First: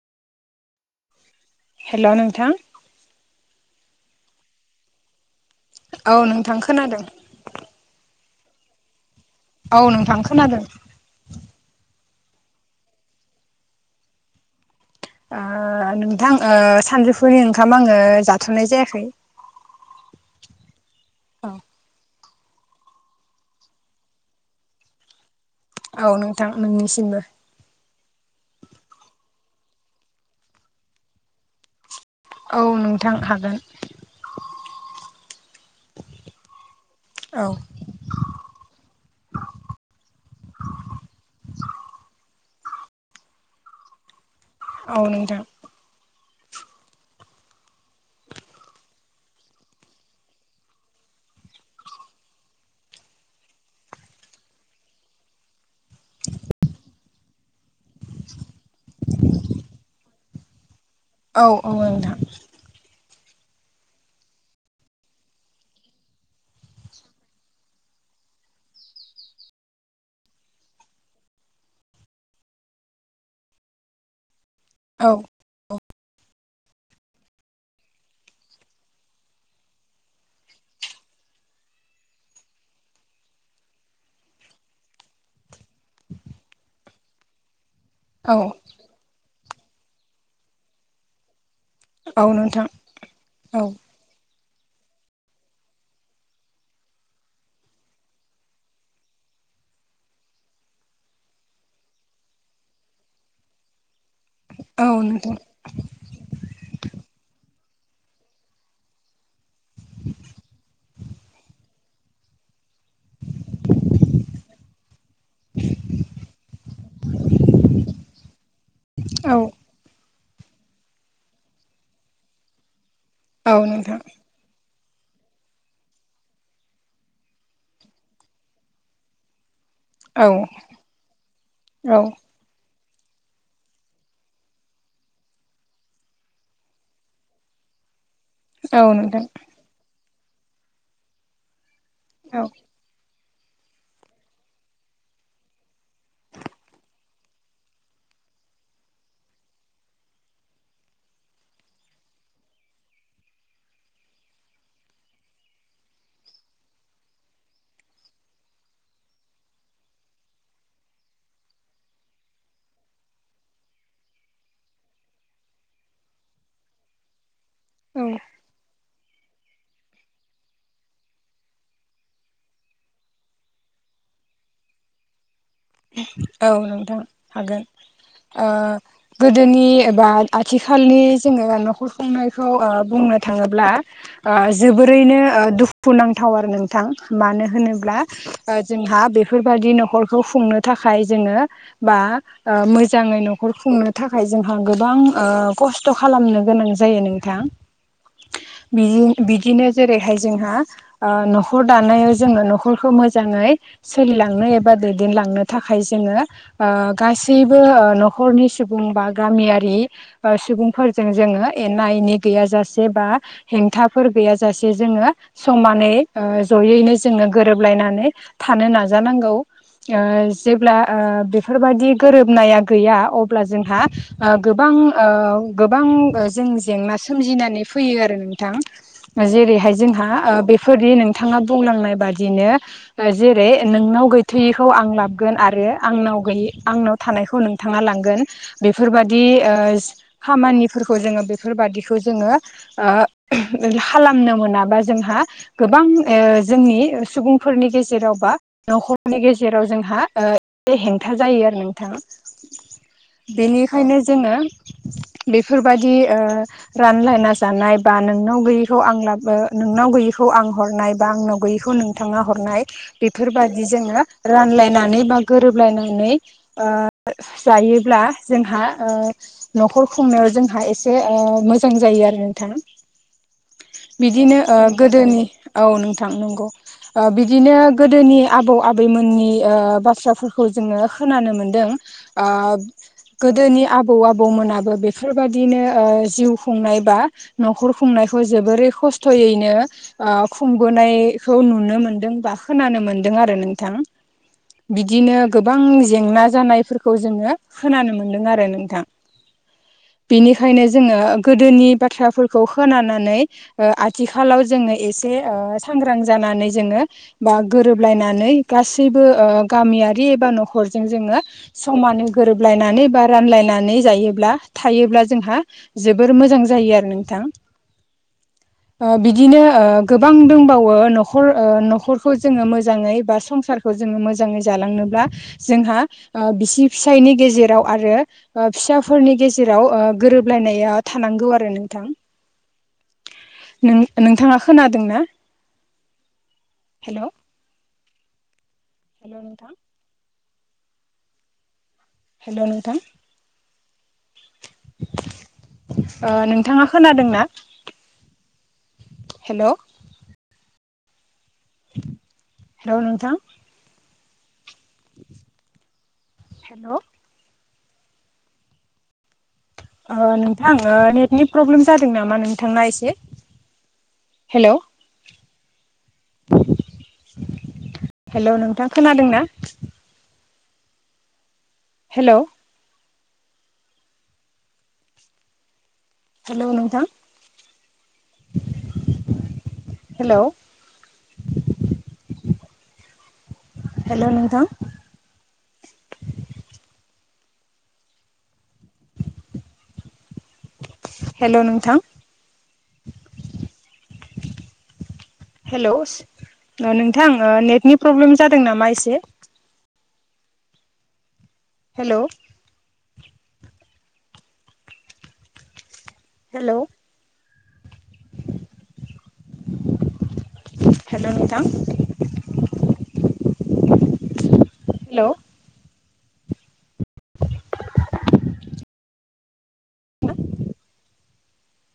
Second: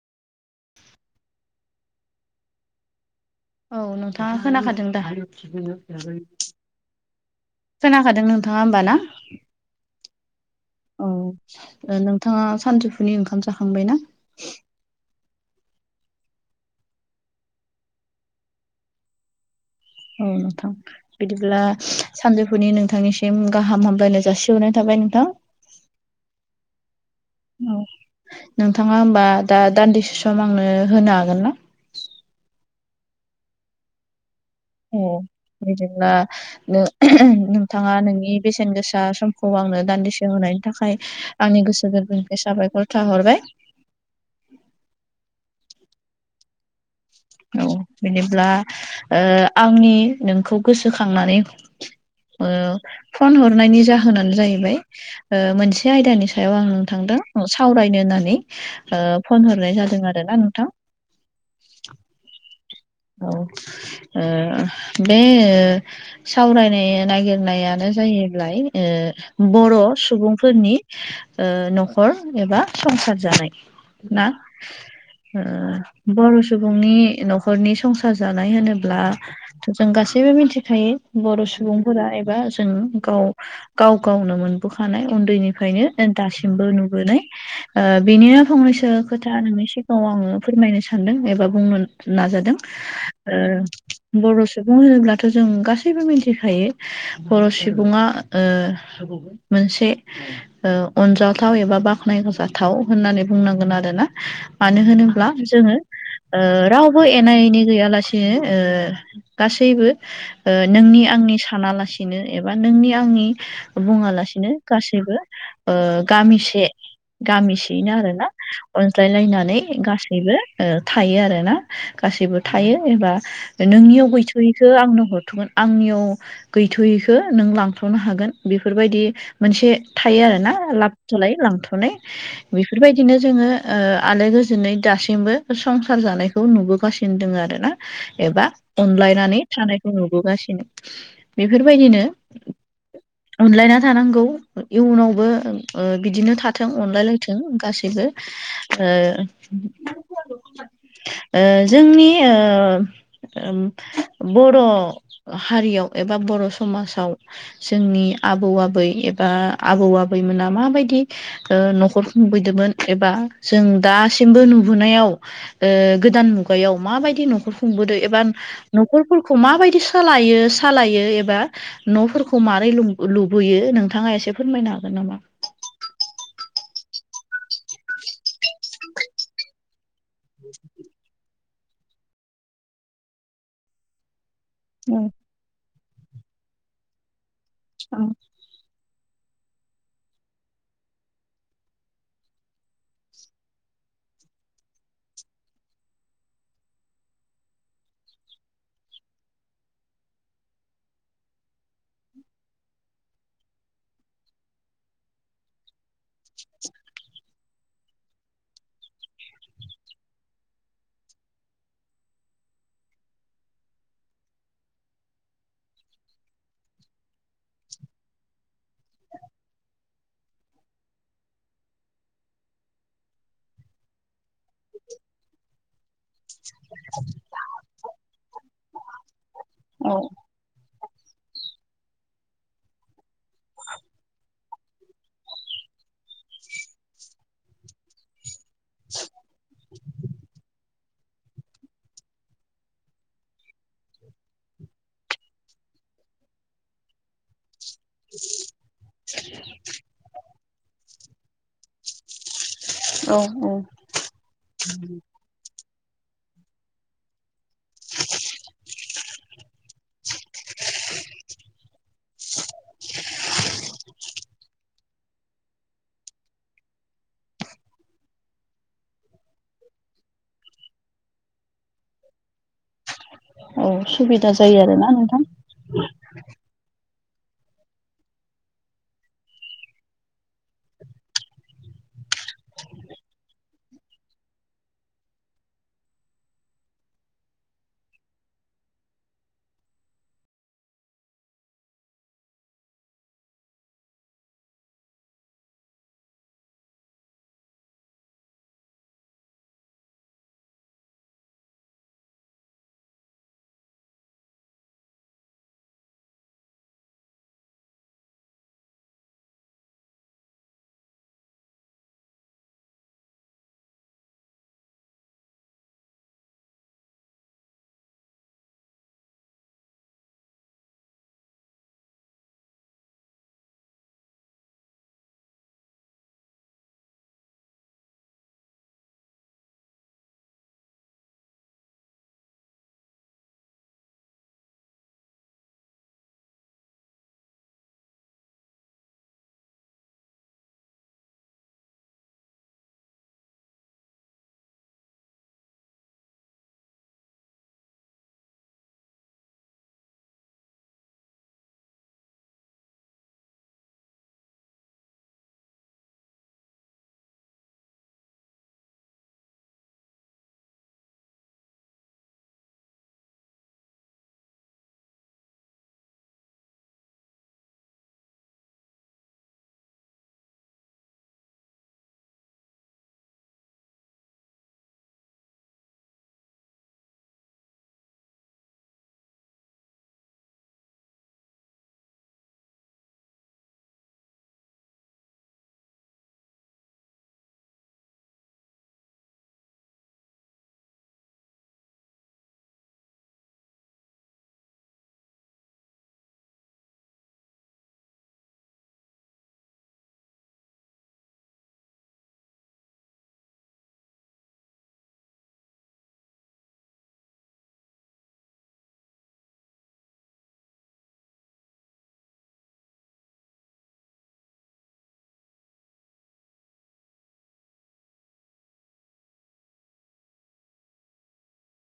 हेल' नोंथां। औ नोंथाङा खोनाखादों दा? औ नोंथां खोनादों। खोनाखादों नोंथाङा होमबा ना। औ नोंथां खोनादों। औ नोंथाङा सानजौफुनि ओंखाम जाखांबाय ना? ओ नोंथां सानजौफुरि ओंखाम आङो जाथ'नाय जायाखै। औ नोंथां। औ बिदिब्ला सानजौफुनि नोंथांनिसिम गाहाम हामलायनाय जासिहरनाय थाबाय नोंथां। औ नोंथां नोंनिसिमबो। औ नोंथाङा होमबा दा दान्दिसे सम आंनो होनो हागोन ना? औ नोंथां हागोन। ओम बिदिब्ला नों औ बिथाङा नोंनि बेसेन गोसा समखौ आंनो दान्दिसे होनायनि थाखाय आंनि गोसो गोरबोनिफ्राय साबायखर खोथाहरबाय। औ नोंथां। औ बिदिब्ला आंनि नोंखौ गोसोखांनानै ओ फन हरनायनि जाहोनानो जाहैबाय मोनसे बे आयदानि सायाव आं नोंथांजों सावरायनो होननानै फन हरनाय जादों आरोना नोंथां। औ औ नोंथां। औ ओ बे सावरायनाय नागिरनायानो जाहैबाय ओ बर' सुबुंफोरनि न'खर एबा संसार जानाय। ना औ। बर' सुबुंनि न'खरनि संसार जानाय होनोब्ला थ' जों गासैबो मिथिखायो बर' सुबुंफोरा एबा जों गाव गाव गावनो मोनबोखानाय उन्दैनिफ्रायनो दासिमबो नुबोनाय। ओ औ बिनिनो फंनैसो खोथा नोंनि सिगाङाव आङो फोरमायनो सानदों एबा बुंनो औ नाजादों नोंथां ओ औ बर' सुबुं होनोब्लाथ' जों गासैबो मिथिखायो बर' सुबुङा ओ मोनसे अनजावाथाव एबा बाख्नायजाथाव होननानै बुंनांगोन आरो ना। मानो औ होनोब्ला नोंथां जोङो राव बो एना एनि गैयालासेनो गासैबो ओ नोंनि आंनि सानालासिनो एबा नोंनि आंनि बुङालासिनो गासैबो ओ गामिसे गामिसेयैनो आरो ना अनज्लाय औ नोंथां औ लायनानै गासै निबो ओ थायो आरोना गासैबो थायो एबा औ नोंथां नोंनियाव नोंनियाव गैयैखौ आंनो हरथ'गोन आंनियाव गैथ'यैखो नों लांथ'नो हागोन बेफोरबायदि मोनसे थायो औ आरो ना लाबथ'लाय लांथ'नाय बेफोरबायदिनो जोङो ओ आलो गोजोनै दासिमबो संसार जानायखौ खौ नुबोगासिनो दङ आरोना एबा अनलायनानै थानायखौ नुबोगासिनो बेफोरबायदिनो अनलायना थानांगौ इयुनावबो ओ बिदिनो थाथों अनलायलायथों गासैबो ओ ओ जोंनि ओ बर' हारियाव एबा बर' समाजाव जोंनि आबौ आबै एबा आबौ आबैमोना माबायदि ओ न'खर खुंबोदोंमोन एबा जों दासिमबो नुुबोनायाव गोदान मुगायाव माबायदि न'खर खुंबोदों एबा नखरफोरखौ माबायदि सालायो सालायो एबा न'फोरखौ मारै लुबैयो नोंथाङा एसे फोरमायनो हागोन नामा औ नोंथां हागोन ओ गोदोनि एबा आथिखालनि जोङो न'खर खुंनायखौ ओ बुंनो थाङोब्ला ओ औ जोबोरैनो ओ दुखु नांथाव आरो नोंथां मानो होनोब्ला जोंहा बेफोरबायदि न'खरखौ खुंनो थाखाय जोङो बा ओ मोजाङै न'खर खुंनो थाखाय जोंहा गोबां खस्थ' खालामनो गोनां जायो नों नोंथां बिदिनो जेरैहाय जोंहा ओ न'खर दानायाव जोङो न'खरखौ मोजाङै सोलिलांनो एबा दैदेनलांनो थाखाय जोङो ओ गासैबो न'खरनि सुबुं बा गामियारि सुबुंफोरजों जोङो एना एनि गैयाजासे बा हेंथाफोर गैयाजासे जोङो समानै ओ जयैनो जोङो गोरोबलायनानै थानो नाजानांगौ। ओ जेब्ला ओ बेफोरबायदि गोरोबनाया गैया अब्ला जोंहा ओ गोबां औ गोबां जों जेंना सोमजिनानै फैयो आरो नोंथां जेरैहाय औ जोंहा बे फोरदि नोंथाङा बुंलांनाय बादिनो जेरै नोंनाव गैथ'यैखौ आं ला गोन आरो आंनाव गैयि आंनाव थानायखौ नोंथाङा लांगोन बेफोरबादि खामानिफोरखौ जोङो बेफोरबादिखौ जोङो ओ खालामनो मोनाबा जोंहा गोबां ओ जोंनि सुबुंफोरनि गेजे जेरावबा न'खरनि गेजेराव जोंहा ओ एसे हेंथा जायो आरो नोंथां औ औ बेनिखायनो जोङो बेफोरबायदि ओ रानलायना जानाय बा नोंनाव गैयैखौ आं लाबो नोंनाव गैयैखौ आं हरनाय बा आंनाव गैयैखौ नोंथाङा हरनाय बेफोरबादि जोङो रानलायनानै बा गोरोबलायनानै ओ जायोब्ला जोंहा ओ न'खर खुंनायाव जोंहा एसे ओ मोजां जायो आरो नोंथां औ सुबिदा बिदिनो ओ जायो आरोना नोंथां गोदोनि औ नोंथां नंगौ ओ बिदिनो गोदोनि आबौ आबैमोननि ओ बाथ्राफोरखौ जोङो खोनानो मोनदों ओ गोदोनि आबौ आबौमोनाबो बेफोरबादिनो ओ जिउ खुंनाय बा न'खर खुंनायखौ जोबोरै खस्थ'यैनो खुंबोनायखौ नुनो मोनदों बा खोनानो मोनदों आरो नोंथां। बिदिनो गोबां जेंना जानायफोरखौ जोङो खोनानो मोनदों आरो नोंथां। बेनिखायनो जोङो गोदोनि बाथ्राफोरखौ खोनानानै ओ आथिखालाव जोङो एसे सांग्रां जानानै जोङो बा गोरोबलायनानै गासैबो गामियारि एबा न'खरजों जोङो समानै गोरोबलायनानै बा रानलायनानै जायोब्ला थायोब्ला जोंहा जोबोर मोजां जायो आरो नोंथां। [inaudible] बिदिनो गोबां दंबावो न'खर न'खरखौ जोङो मोजाङै बा संसारखौ जोङो मोजां जाङै जालांनोब्ला जोंहा बिसि फिसायनि गेजेराव आरो बा फिसाफोरनि गेजेराव गोरोबलायनाया थानांगौ आरो नोंथां। [inaudible] नों नोंथाङा खोनादोंना? हेलौ हेलौ नोंथां हेलौ नोंथां ओ नोंथाङा खोनादोंना हेलौ हेलौ नोंथां हेल' ओ नोंथां नेटनि प्रब्लेम जादों नामा नोंथांना एसे हेलौ हेल' नोंथां खोनादों ना? हेलौ हेलौ नोंथां। हेलौ हेल' नोंथां। हेल' नोंथां। [inaudible] हेलौ ओ नोंथां नेटनि प्रब्लेम जादों नामा एसे। हेलौ हेलौ हेल' नोंथां। हेलौ।